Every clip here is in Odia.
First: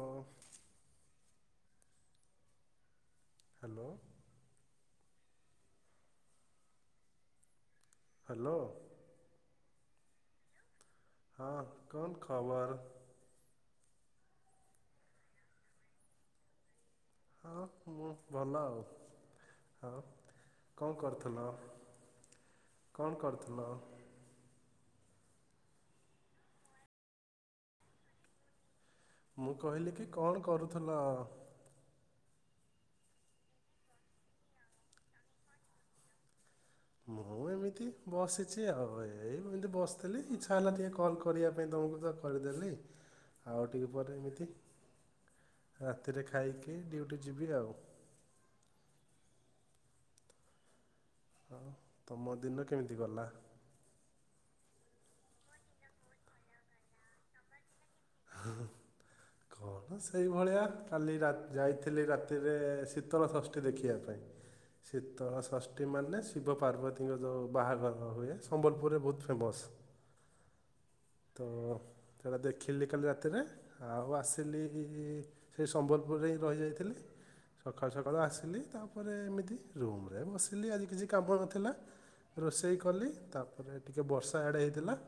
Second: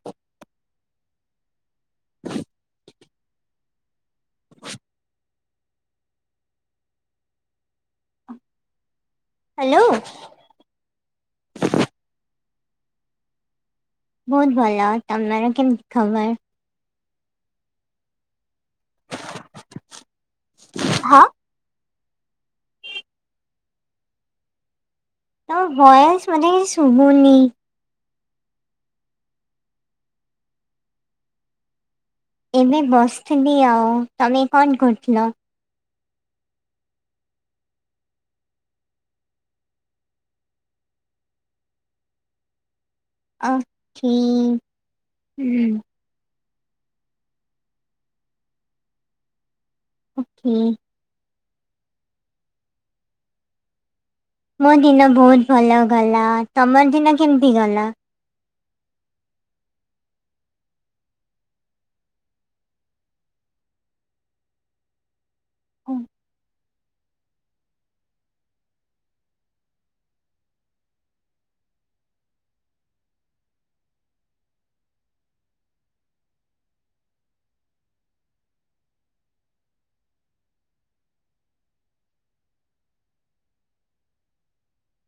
ହଁ [inaudible] ହ୍ୟାଲୋ। ହ୍ୟାଲୋ। ହାଲୋ। ହଁ କଣ ଖବର? ବହୁତ ଭଲ। ତମର କେମିତି ଖବର? ହଁ ମୁଁ ଭଲ ଆଉ। ହ କଣ ହଁ କରୁଥିଲ? କଣ କରୁଥିଲ? ତମ ଭଏସ୍ ମୋତେ କିଛି ଶୁଭୁନି। ମୁଁ କହିଲି କି କଣ କରୁଥିଲ? ଏବେ ବସିଥିଲି ଆଉ ତମେ କଣ କରୁଥିଲ? ମୁଁ ଏମିତି ବସିଛି ଆଉ ଏଇ ଏମିତି ବସିଥିଲି। ଇଚ୍ଛା ହେଲା ଟିକେ କଲ୍ କରିବା ପାଇଁ ତମକୁ ତ କରିଦେଲି ଆଉ ଟିକେ ଓକେ ପରେ ଏମିତି ହୁଁ ହ ରାତିରେ ଖାଇକି ଡିଉଟି ଯିବି ଆଉ ଓକେ। ହଁ ତମ ଦିନ କେମିତି ଗଲା? ମୋ ଦିନ ବହୁତ ଭଲ ଗଲା ତମର ଦିନ କେମତି ଗଲା? ହୁଁ ହୁଁ। କଣ ସେଇଭଳିଆ କାଲି ରାତି ଯାଇଥିଲି ରାତିରେ ଶୀତଳ ଷଷ୍ଠୀ ଦେଖିବା ପାଇଁ। ଶୀତଳ ଷଷ୍ଠୀ ଓ, ମାନେ ଶିବ ପାର୍ବତୀଙ୍କ ଯୋଉ ବାହାଘର ହୁଏ ସମ୍ବଲପୁରରେ ବହୁତ ଫେମସ୍। ତ ସେଟା ଦେଖିଲି କାଲି ରାତିରେ ଆଉ ଆସିଲି ସେ ସମ୍ବଲପୁରରେ ହିଁ ରହିଯାଇଥିଲି। ସକାଳୁ ସକାଳୁ ଆସିଲି, ତାପରେ ଏମିତି ରୁମ ରେ ବସିଲି ଆଜି କିଛି କାମ ନଥିଲା। ରୋଷେଇ କଲି, ତାପରେ ଟିକେ ବର୍ଷା ଆଡେ ହେଇଥିଲା।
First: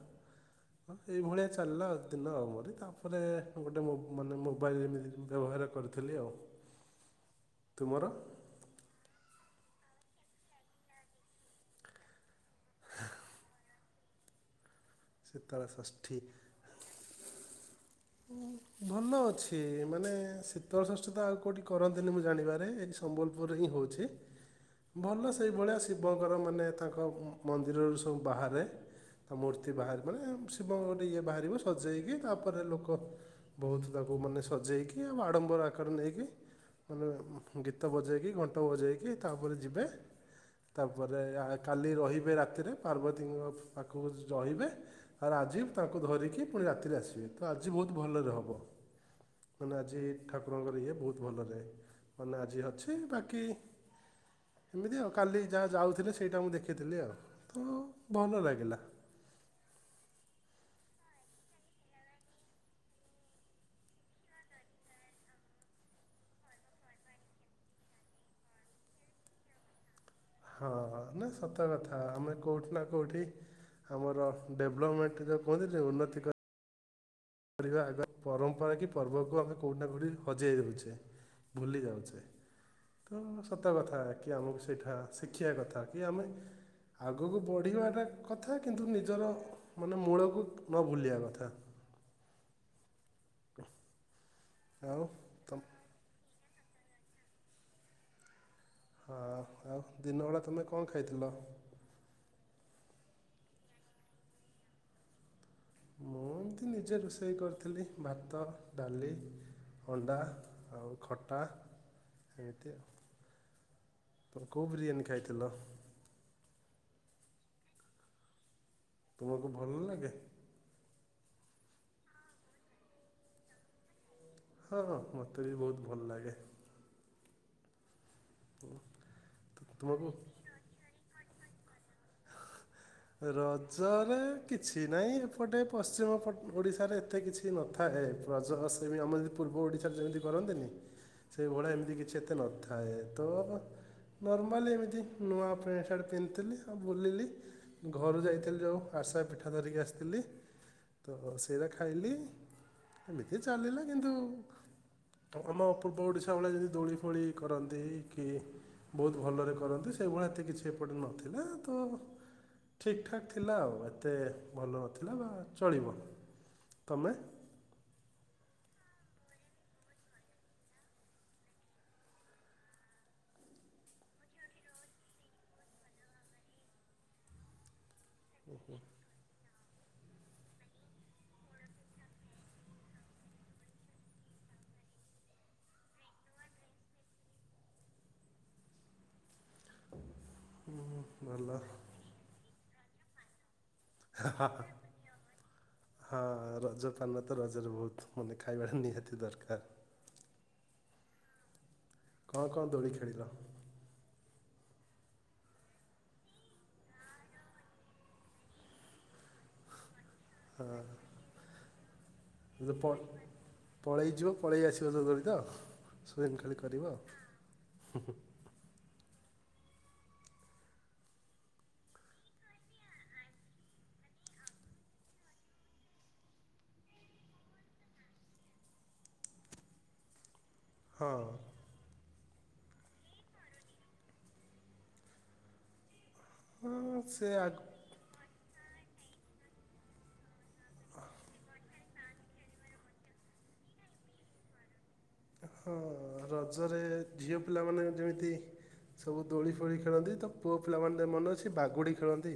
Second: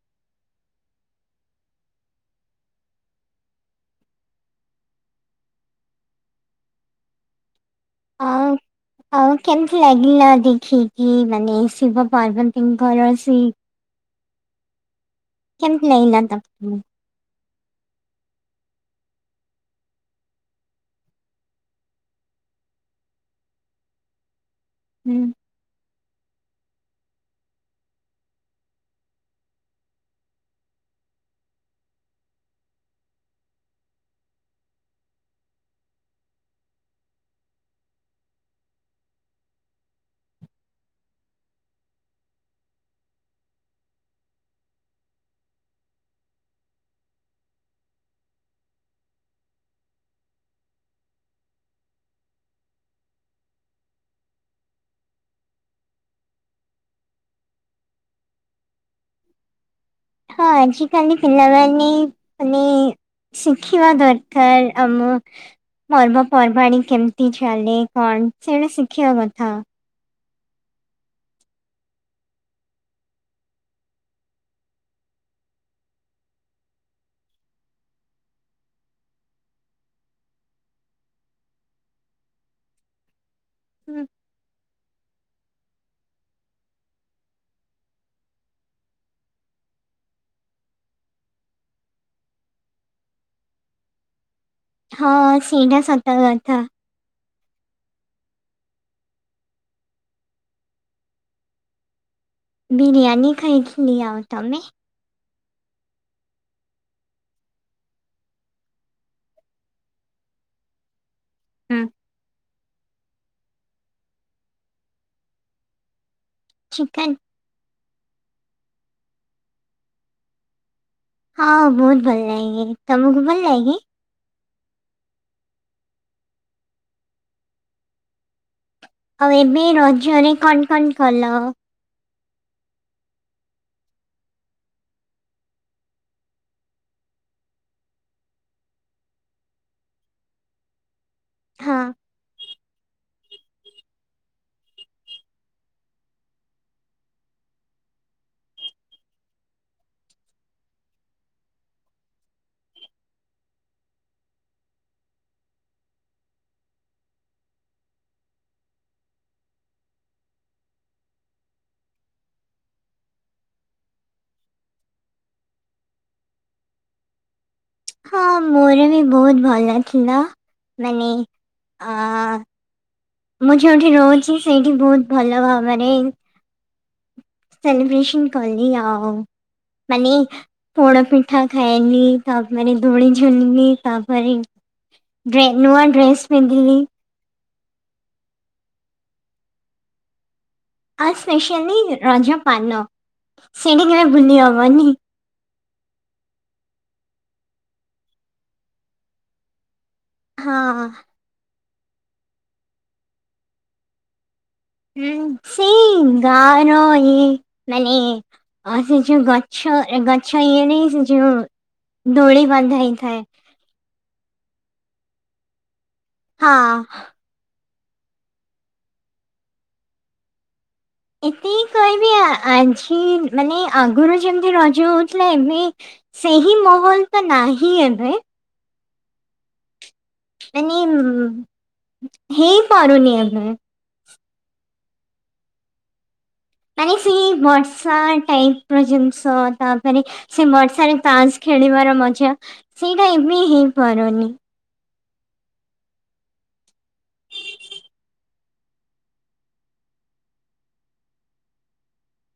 ହଁ ସେଇଭଳିଆ ଚାଲିଲା ଦିନ ଆମରି ତାପରେ ଗୋଟେ ମାନେ ମୋବାଇଲ୍ ଏମିତି ବ୍ୟବହାର କରିଥିଲି, ଆଉ ତୁମର? ହଁ ଆଉ କେମିତି ଲାଗିଲା ଦେଖି କି ମାନେ ଶିବ ପାର୍ବତୀଙ୍କର ସେଇ ଶୀତଳ କେମିତି ଷଷ୍ଠୀ ଲାଗିଲା ତମକୁ? ହୁଁ। ଭଲ ଅଛି ମାନେ ଶୀତଳଷଷ୍ଠୀ ତ ଆଉ କେଉଠି କରନ୍ତିନି, ମୁଁ ଜାଣିବାରେ ଏଇଠି ସମ୍ବଲପୁରରେ ହିଁ ହଉଛି। ହୁଁ ଭଲ ସେଇଭଳିଆ ଶିବଙ୍କର ମାନେ ତାଙ୍କ ମନ୍ଦିରରୁ ସବୁ ବାହାରେ। ତା ମୂର୍ତ୍ତି ବାହାରିବ ମାନେ ଶିବ ଇଏ ବାହାରିବ ସଜେଇକି ତାପରେ ଲୋକ ବହୁତ ତାକୁ ମାନେ ସଜେଇକି ଆଉ ଆଡ଼ମ୍ବର ଆକାର ନେଇକି ମାନେ ଗୀତ ବଜେଇକି, ଘଣ୍ଟ ବଜେଇକି, ତାପରେ ଯିବେ। ତାପରେ କାଲି ରହିବେ ରାତିରେ ପାର୍ବତୀଙ୍କ ପାଖକୁ ରହିବେ। ଆରେ ଆଜି ତାଙ୍କୁ ଧରିକି ପୁଣି ରାତିରେ ଆସିବେ ତ ଆଜି ବହୁତ ଭଲରେ ହବ। ମାନେ ଆଜି ଠାକୁରଙ୍କର ଇଏ ବହୁତ ଭଲ ରେ ମାନେ ଆଜି ଅଛି, ବାକି ଏମିତି ଆଉ କାଲି ଯାହା ଯାଉଥିଲେ ସେଇଟା ମୁଁ ଦେଖିଥିଲି, ଆଉ ତ ଭଲ ଲାଗିଲା। ହଁ ଆଜିିକାଲି ପିଲାମାନେ ମାନେ ଶିଖିବା ଦରକାର ଆମ ପର୍ବପର୍ବାଣି କେମିତି ଚାଲେ, କଣ ସେଇଟା ଶିଖିବା କଥା। ହଁ ନା ସତ କଥା ଆମେ କୋଉଠି ନା କୋଉଠି ଆମର ଡେବ୍ଲମେଣ୍ଟ ଯୋଉ କୁହନ୍ତିନି ଉନ୍ନତି ପରିବା ଆଗ ରେ ପରମ୍ପରା କି ପର୍ବକୁ ଆମେ କୋଉଠି ନା କୋଉଠି ହଜେଇ ଦେଉଛେ, ଭୁଲି ଯାଉଛେ। ତ ସତ ହୁଁ, କଥା କି ଆମକୁ ସେଇଟା ଶିଖିବା କଥା କି ଆମେ ଆଗକୁ ବଢ଼ିବାଟା କଥା କିନ୍ତୁ ନିଜର ମାନେ ମୂଳକୁ ନ ଭୁଲିବା କଥା। [unintelligible] ହଁ ତମ ସେଇଟା ସତ କଥା। ହଁ ଆଉ ଦିନ ବେଳା ତମେ କଣ ଖାଇଥିଲ? ବିିରିୟାନୀ ଖାଇଥିଲି, ଆଉ ତମେ? ମୁଁ ଏମିତି ନିଜେ ରୋଷେଇ କରିଥିଲି, ଭାତ, ଡାଲି ଅଣ୍ଡା ଆଉ ଖଟା। ହୁଁ। ଏମିତି ଆଉ ତମେ କୋଉ ବିରିୟାନି ଖାଇଥିଲ? ଚିକେନ। ତୁମ କୁ ଭଲ ଲାଗେ? ହଁ ବହୁତ ଭଲ ଲାଗେ, ତମକୁ ଭଲ ଲାଗେ? ହଁ ହଁ ମତେ ବି ବହୁତ ଭଲ ଲାଗେ। ହୁଁ। ଆଉ ଏବେ ରଜରେ କଣ କଣ କଲ? [unintelligible] ରଜରେ କିଛି ନାହିଁ, ଏପଟେ ପଶ୍ଚିମ ଓଡିଶାରେ ଏତେ କିଛି ସେମିତି ନଥାଏ, ରଜ ବା ସେ ଆମ ପୂର୍ବ ଓଡ଼ିଶାରେ ଯେମିତି କରନ୍ତିନି ସେ ଭଳିଆ ହଁ ଏମିତି କିଛି ଏତେ ନଥାଏ ତ ନର୍ମାଲି ଏମିତି ନୂଆ ପ୍ୟାଣ୍ଟ ସାର୍ଟ ପିନ୍ଧିଥିଲି ଆଉ ବୁଲିଲି ଘରୁ ଯାଇଥିଲି ଯୋଉ ଆରିସା ପିଠା ଧରିକି ଆସିଥିଲି। ତ ସେଇରା ଖାଇଲି ଏମିତି ଚାଲିଲା କିନ୍ତୁ ତମ ପୂର୍ବ ଓଡ଼ିଶା ଭଳିଆ ଯଦି ଦୋଳି ଫୋଳି କରନ୍ତି କି। ବହୁତ ଭଲରେ କରନ୍ତି ସେଇଭଳିଆ ଏତେ କିଛି ଏପଟେ ନଥିଲା ତ ଠିକ୍ ଠାକ୍ ଥିଲା ଆଉ ଏତେ ଭଲ ନଥିଲା ବା ଚଳିବ, ତମେ ହଁ ମୋର ବି ବହୁତ ଭଲ ଥିଲା, ମାନେ ମୁଁ ଯଉଠି ରହୁଛି ସେଇଠି ବହୁତ ଭଲ ଭାବରେ ସେଲିିବ୍ରେସନ କଲି ଆଉ, ମାନେ ପୋଡୋ ପିଠା ଖାଇଲି, ତାପରେ ଦୋଳି ଝୁଲିଲି, ତାପରେ ଡ୍ରେ ନୂଆ ଡ୍ରେସ ପିନ୍ଧିଲି। ଉଁ ଆଉ ଭଲ। ସ୍ପେଶାଲି ରଜ ପାନ ସେଇ ଟା କେଵେ ଭୁଲି ହବନି। ହଁ ରଜ ପାନ ତ ରଜରେ ବହୁତ ମାନେ ଖାଇବାର ନିହାତି ଦରକାର। ହଁ। କଅଁ କଅଁ ଦୋଳି ଖେଳିଲ। ଉଁ ସେଇ ଗାଁ ର ଇ ମାନେ ଅ ସେ ଯୋଉ ଗ ଛ ଗଚ୍ଛ ଇଏ ରେ ସେ ଯୋଉ ଦୋଳି ଯଦି ବାନ୍ଧା ପ- ହେଇଥାଏ। ପଳେଇ ଯିବ ପଳେଇ ଆସିବ ଯୋଉ ଦୋଳି ତ ହଁ ସ୍ୱୟଙ୍କାଳି କରିବଆଉ ହୁ ହୁ। ଏତିକ କହିବି ଆ ଆଜି ମାନେ ଆଗୁରୁ ଯେମିତି ରଜ ହଉଥିଲା ଏବେ ସେହି ମହଲ ତ ନାହିଁ ଏବେ। ମାନେ ହଁ ଉଁ ହେଇ ପାାରୁୁନି ଏବେ। ମାନେ ହଁ, ସେଇ ସେ ଆଗ ବର୍ଷା ଟାଇପ୍ ର ଜିନିଷ୍ ତାପରେ ସେ ବର୍ଷା ରେ ତାସ୍ ଖେଳିବାର ମଜା ସେଇଟା ଏବେ ହେଇପାରୁନି। ହଁ ରଜରେ ଝିଅ ପିଲାମାନେ ଯେମିତି୍ ସବୁ ଦୋଳି ଫୋଳି ଖେଳନ୍ତି ତ ପୁଅ ପିଲାମାନେ ମନେ ମନ ଅଛି ବାଗୁଡ଼ି ଖେଳନ୍ତି।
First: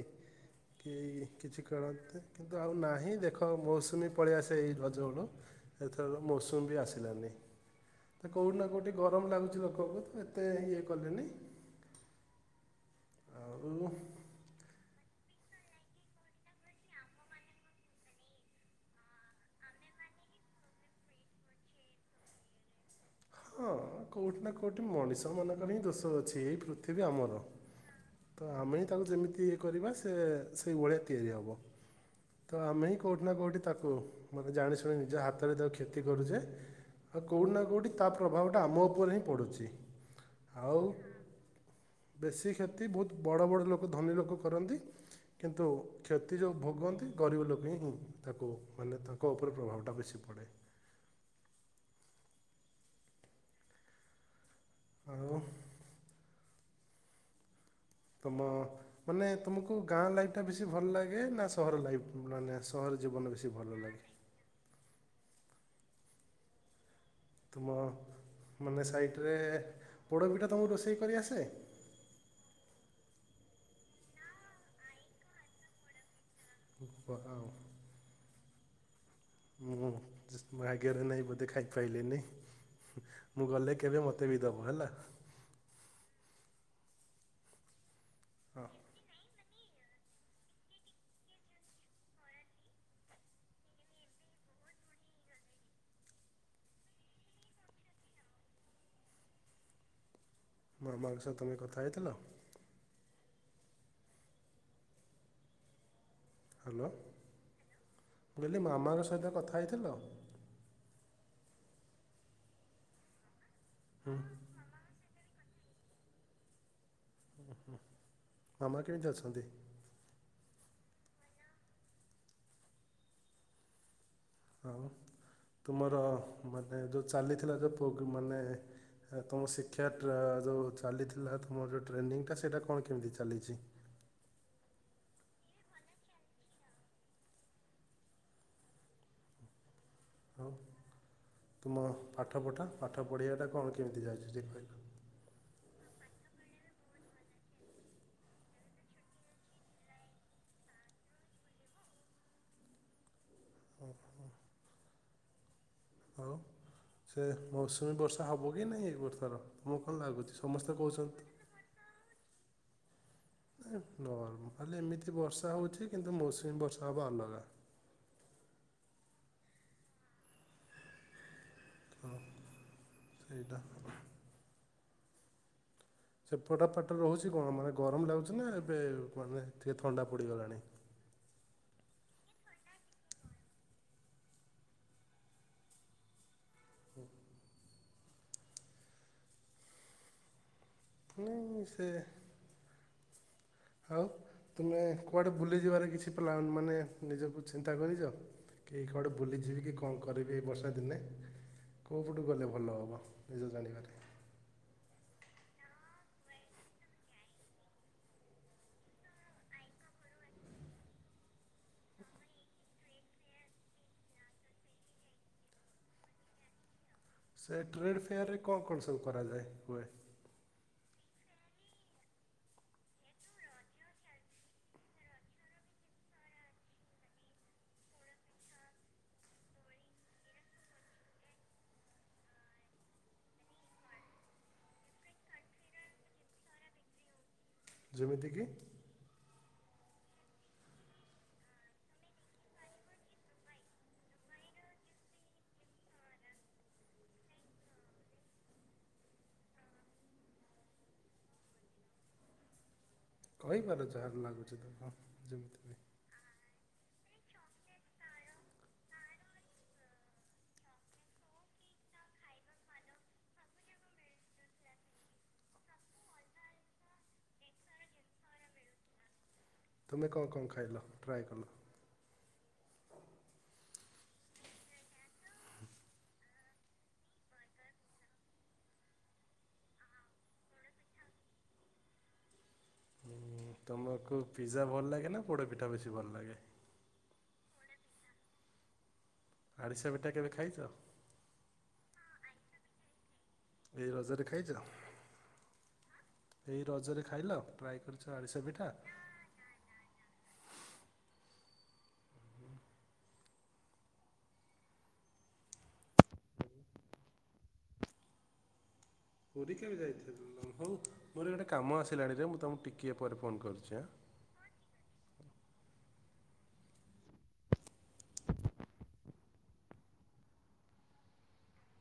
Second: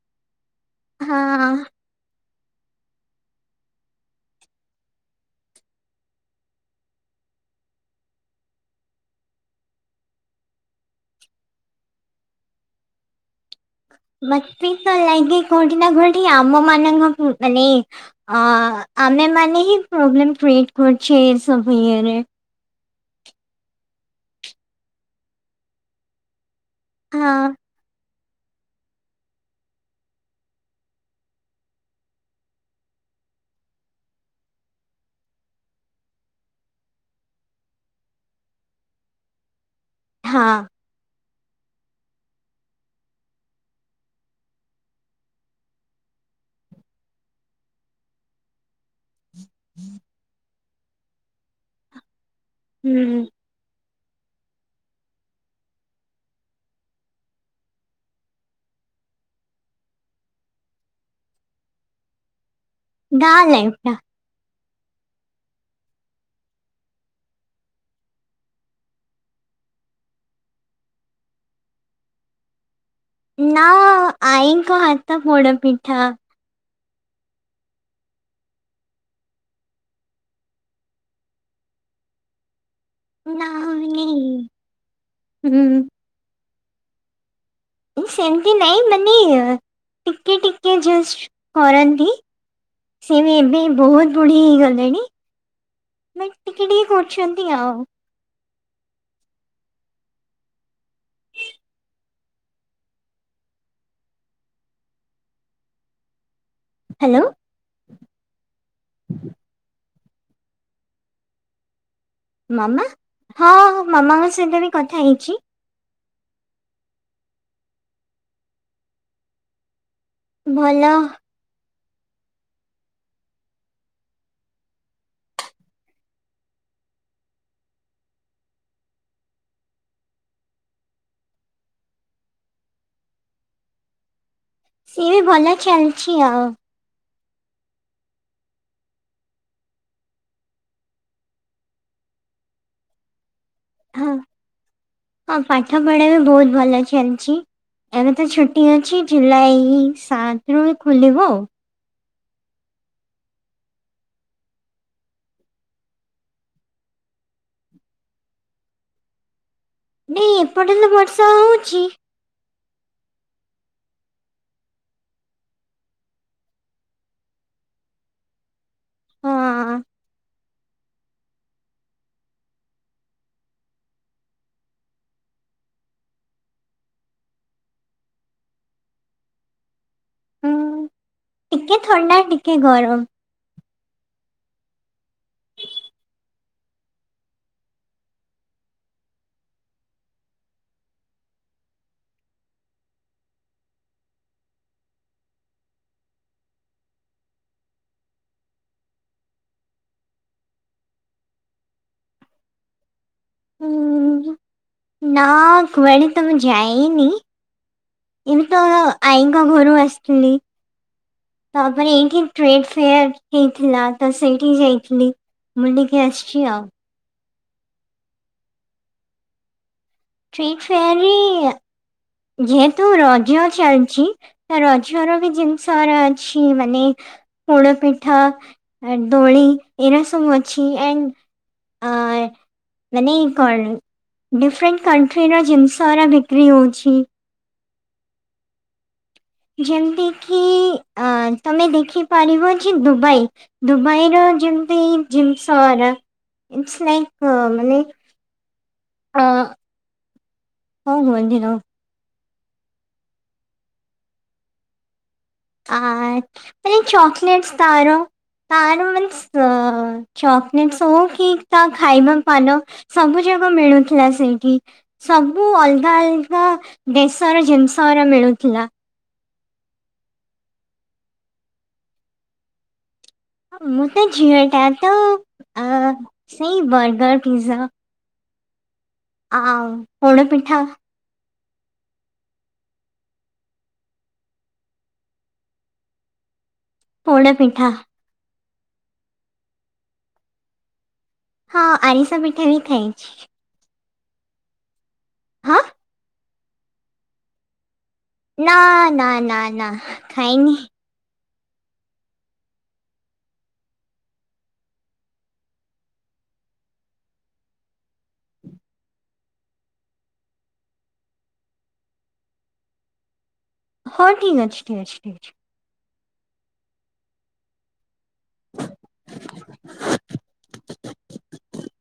ହଁ କେଇ କିଛି କିଣନ୍ତି କିନ୍ତୁ ଆଉ ନାହିଁ ଦେଖ ମୌସୁମୀ ପଳେଇ ଆସେ ଏଈ ରଜ ବେଳୁ। ଏଥର ମୌସୁମ ବି ଆସିଲାନି। ତ କେଉଁଠି ନା କେଉଁଠି ଗରମ ଲାଗୁଛି ଲୋକକୁ ତ ଏତେ ଇଏ କଲିନି। ଆ ଉ [unintelligible] ମତେ ତ ଲାଗେ କୋଉଠି ନା କୋଉଠି ଆମ ମାନଙ୍କ ମାନେ ଅ ଆମେ ମାନେ ହିଁ ପ୍ରୋବ୍ଲେମ କ୍ରିଏଟ କରୁଛେ ଏ ସବୁ ଇଏରେ। ହଁ କୋଉଠି ନା କୋଉଠି ମଣିଷ ମାନଙ୍କର ହିଁ ଦୋଷ ଅଛି ଏଇ ପୃ ପୃଥିବି ଆମର, ହଁ ତ ଆମେ ହିଁ ତାକୁ ଯେମିତି ଇଏ କରିବା ସେ ସେଇ ଭଳିଆ ତିଆରି ହେବ। ତ ଆମେ ହିଁ କୋଉଠି ନା କୋଉଠି ତାକୁ ମାନେ ଜାଣିଶୁଣି ନିଜ ହାତରେ ତାକୁ କ୍ଷତି କରୁଛେ। ଆଉ କୋଉଠି ନା କୋଉଠି ତା ପ୍ରଭାବଟା ଆମ ଉପରେ ହିଁ ପଡ଼ୁଛି, ହଁ ଆଉ ବେଶୀ କ୍ଷତି ବହୁତ ବଡ଼ ବଡ଼ ଲୋକୋ ଧନୀ ଲୋକୋ କରନ୍ତି। କିନ୍ତୁ କ୍ଷତି ଯୋଉ ଭୋଗନ୍ତି, ଗରିବ ଲୋକ ହିଁ ତାକୁ ମାନେ ତା କୋ ଉପରେ ପ୍ରଭାବଟା ବେଶୀ ପଡ଼େ। ଉଁ। ଆଉ। ତମ ମାନେ ତମକୁ ଗାଁ ଲାଇଫ ଟା ବେଶୀ ଭଲ ଲାଗେ ନା ସହର ଲାଇଫ ମାନେ ଅସ୍ ସହର ଜୀବନ ଗାଁ ବେଶୀ ଲାଇଫ ଭଲ ଟା ଲାଗେ। ତୁମ ମାନେ ସାଇଟ୍ରେ ପୋଡ଼ପିଠା ତୁମକୁ ରୋଷେଇ କରି ଆସେ? ନା ଆଈଙ୍କ ହାତ ପୋଡ ପିଠା। ଉପ କଉ [unintelligible] ମୁଁ ଜ ଭାଗ୍ୟରେ ନାହିଁ ବୋଧେ ଖାଇପାଇଲିନି। ହେ, ନା ମୁଁ ଗଲେ କେବେ ମାନେ ମତେ ବି ଦବ ହେଲା। ହୁଁ। ସେମିତି ହଁ ନାଇଁ ମାନେ ଟିକେ ଟିକେ ଜସ୍ କରନ୍ତି। ସିଏ ବି ଏବେ ବହୁତ ବୁଢ଼ି ହେଇଗଲେଣି। ମାନେ ଟିକେ ଟିିକେ କରୁଛନ୍ତି ଆଉ। ମା ମା ଙ୍କ ସହ ତମେ କଥା ହେଇଥିଲ? ହ୍ୟାଲୋ କହିଲି ମାମାଙ୍କ ସହିତ କଥା ହେଇଥିଲ? ମାମା ହଁ ମାମାଙ୍କ ସହିତ ବି କଥା ହେଇଛି। ମାମା କେମିତି ଅଛନ୍ତି? ଭଲ ଆଉ ତୁମର ମାନେ ଯେଉଁ ଚାଲିଥିଲା ଯେଉ ମାନେ ତୁମ ଶିକ୍ଷା ଯେଉଁ ଚାଲିଥିଲା ତୁମର ଯେଉଁ ଟ୍ରେନିଂଟା ସେଇଟା କଣ କେମିତି ଚାଲିଛି? ସିଏ ବି ଭଲ ଚାଲିଛି ଆଉ। ହଉ ତୁମ ପାଠ ପଠା ପାଠ ପଢ଼ିବାଟା କଣ କେମିତି ହଁ ଯାଉଛି ଯେ କହିଲ? ହଁ ପାଠ ପଢା ବି ବହୁତ ଭଲ ଚାଲିଛି। ଏବେ ତ ଛୁଟି ଅଛି ଜୁଲାଇ ସାତରୁ ଖୋଲିବ। ଓହୋ। ଆଉ ସେ ମୌସୁମୀ ବର୍ଷା ହେବ କି ନାହିଁ ଏ ବର୍ଷର? ତମକୁ କଣ ନାଇଁ ଲାଗୁଛି? ଏପଟେ ସମସ୍ତେ ତ ବର୍ଷା କହୁଛନ୍ତି ହଉଛି ନା ଖାଲି ଏମିତି ବର୍ଷା ହେଉଛି କିନ୍ତୁ ମୌସୁମୀ ବର୍ଷା ହେବ ଅଲଗା। ହଁ। ହଁ ସେଇଟା। ସେପଟେ ଫାଟ ରହୁଛି କଣ ମାନେ ଗରମ ଲାଗୁଛି ନା ଏବେ ମାନେ ଟିକେ ଥଣ୍ଡା ପଡ଼ିଗଲାଣି। ହୁଁ। ଟିକେ ଥଣ୍ଡା, ଟିକେ ଗରମ। ଓ ନା ସେ ହଉ ତୁମେ କୁଆଡ଼େ ଭୁଲିଯିବାର କିଛି ପ୍ଲାନ୍ ମାନେ ନିଜକୁ ଚିନ୍ତା କରିଛ? କେହି କୁଆଡ଼େ ବୁଲିଯିବି କି କଣ କରିବି ଏଇ ବର୍ଷା ଦିନେ କୋଉ ପଟୁ ଗଲେ ଭଲ ହବ? ଜର ଜ [unintelligible] [unintelligible] ହୁଁ। ନା କୁଆଡେ ତ ମୁଁ ଜାଇନି। ଏଇତ ଆଇଙ୍କ ଘରୁ ଆସିଥିଲି। ତାପରେ ଏଇଠି ଟ୍ରେଡ ଫେୟାର ହେଇଥିଲା ତ ସେଇଠି ଯାଇଥିଲି। ବୁଲିକି ଆସିଛି ଆଉ। ସେ ଟ୍ରେଡ଼୍ ଫେୟାରରେ କଣ, କଣ ସବୁ କରାଯାଏ ହୁଏ? [unintelligible] ଅଫର ଯେହେତୁ ରଜ ଚାଲିଛି। ରଜ ର ବି ଜିନିଷ ଅଛି ମାନେ ପୋଡୋ ପିଠା। ଦୋଳି ଏରା ସବୁ ଅଛି। [unintelligible] ଆ ମାନେ କଣ ଡିଫରେଣ୍ଟ କଣ୍ଟ୍ରି ର ଜିନିଷରା ବିକ୍ରି ହଉଛି। ଯେମିତିକି? ଯେମିତିକି ତମେ ଦେଖିପାରିବ ଯେ ଦୁବାଇ ଦୁବାଇର ଜିମତି ଜିନିସ ରା ଇଟ୍ସ ଲାଇକ୍ ମାନେ କୋଉ ମନ୍ଦିର? କହିପାର ଯାହାବି ଲାଗୁଛି ତ ହଁ। ଆଉ ଚକଲେଟ୍ସ ତାର ତାର ମାନେ ଚକ୍ଲେଟ୍ସ ହଉ କି ତାହା ଖାଇବା ପା ସବୁ ଯାକ ମିଳୁଥିଲା ସେଇଠି। ସବୁ ଅଲଗା ଅଲଗା ଦେଶର ଜିନିଷ ରା ମିଳୁଥିଲା। ତୁମେ କଣ, କଣ ଖାଇଲ ଟ୍ରାଏ କଲ? ମୁଁ ତ ଝିଅଟା ତ ସେଇ ବର୍ଗର, ପିଜ୍ଜା। ଉ ପୋଡ଼ ପିଠା ହଁ ତମକୁ ପିଜା ଭଲ ଲାଗେ, ନା ପୋଡ ପିଠା ବେଶୀ ଭଲ ଲାଗେ? ପୋଡ଼ପିଠା। ଆଣିଷ ପିଟା କେବେ ଖାଇଛ? ହଁ ଆରିଷା ପିଠା ବି ଖାଇଛି। ଏ ରଜାରେ ଖାଇଛ? ହାଁ? ଏଇ ରଜରେ ଖାଇଲ? ଟ୍ରାଏ କରି ନା, ନା, ନା, ନା ଖାଇନି। [inaudible] ପୁରୀ କେବେ ଯାଇଥିଲ? ହଉ ମୋର ଗୋଟେ କାମ ଆସିଲାଣିରେ, ମୁଁ ତମକୁ ଟିକିଏ ପରେ ଫୋନ କରିଛିଁ। ହଠିକ୍ ଅଛି ଠିକ ଅଛି ଅଛି। [unintelligible]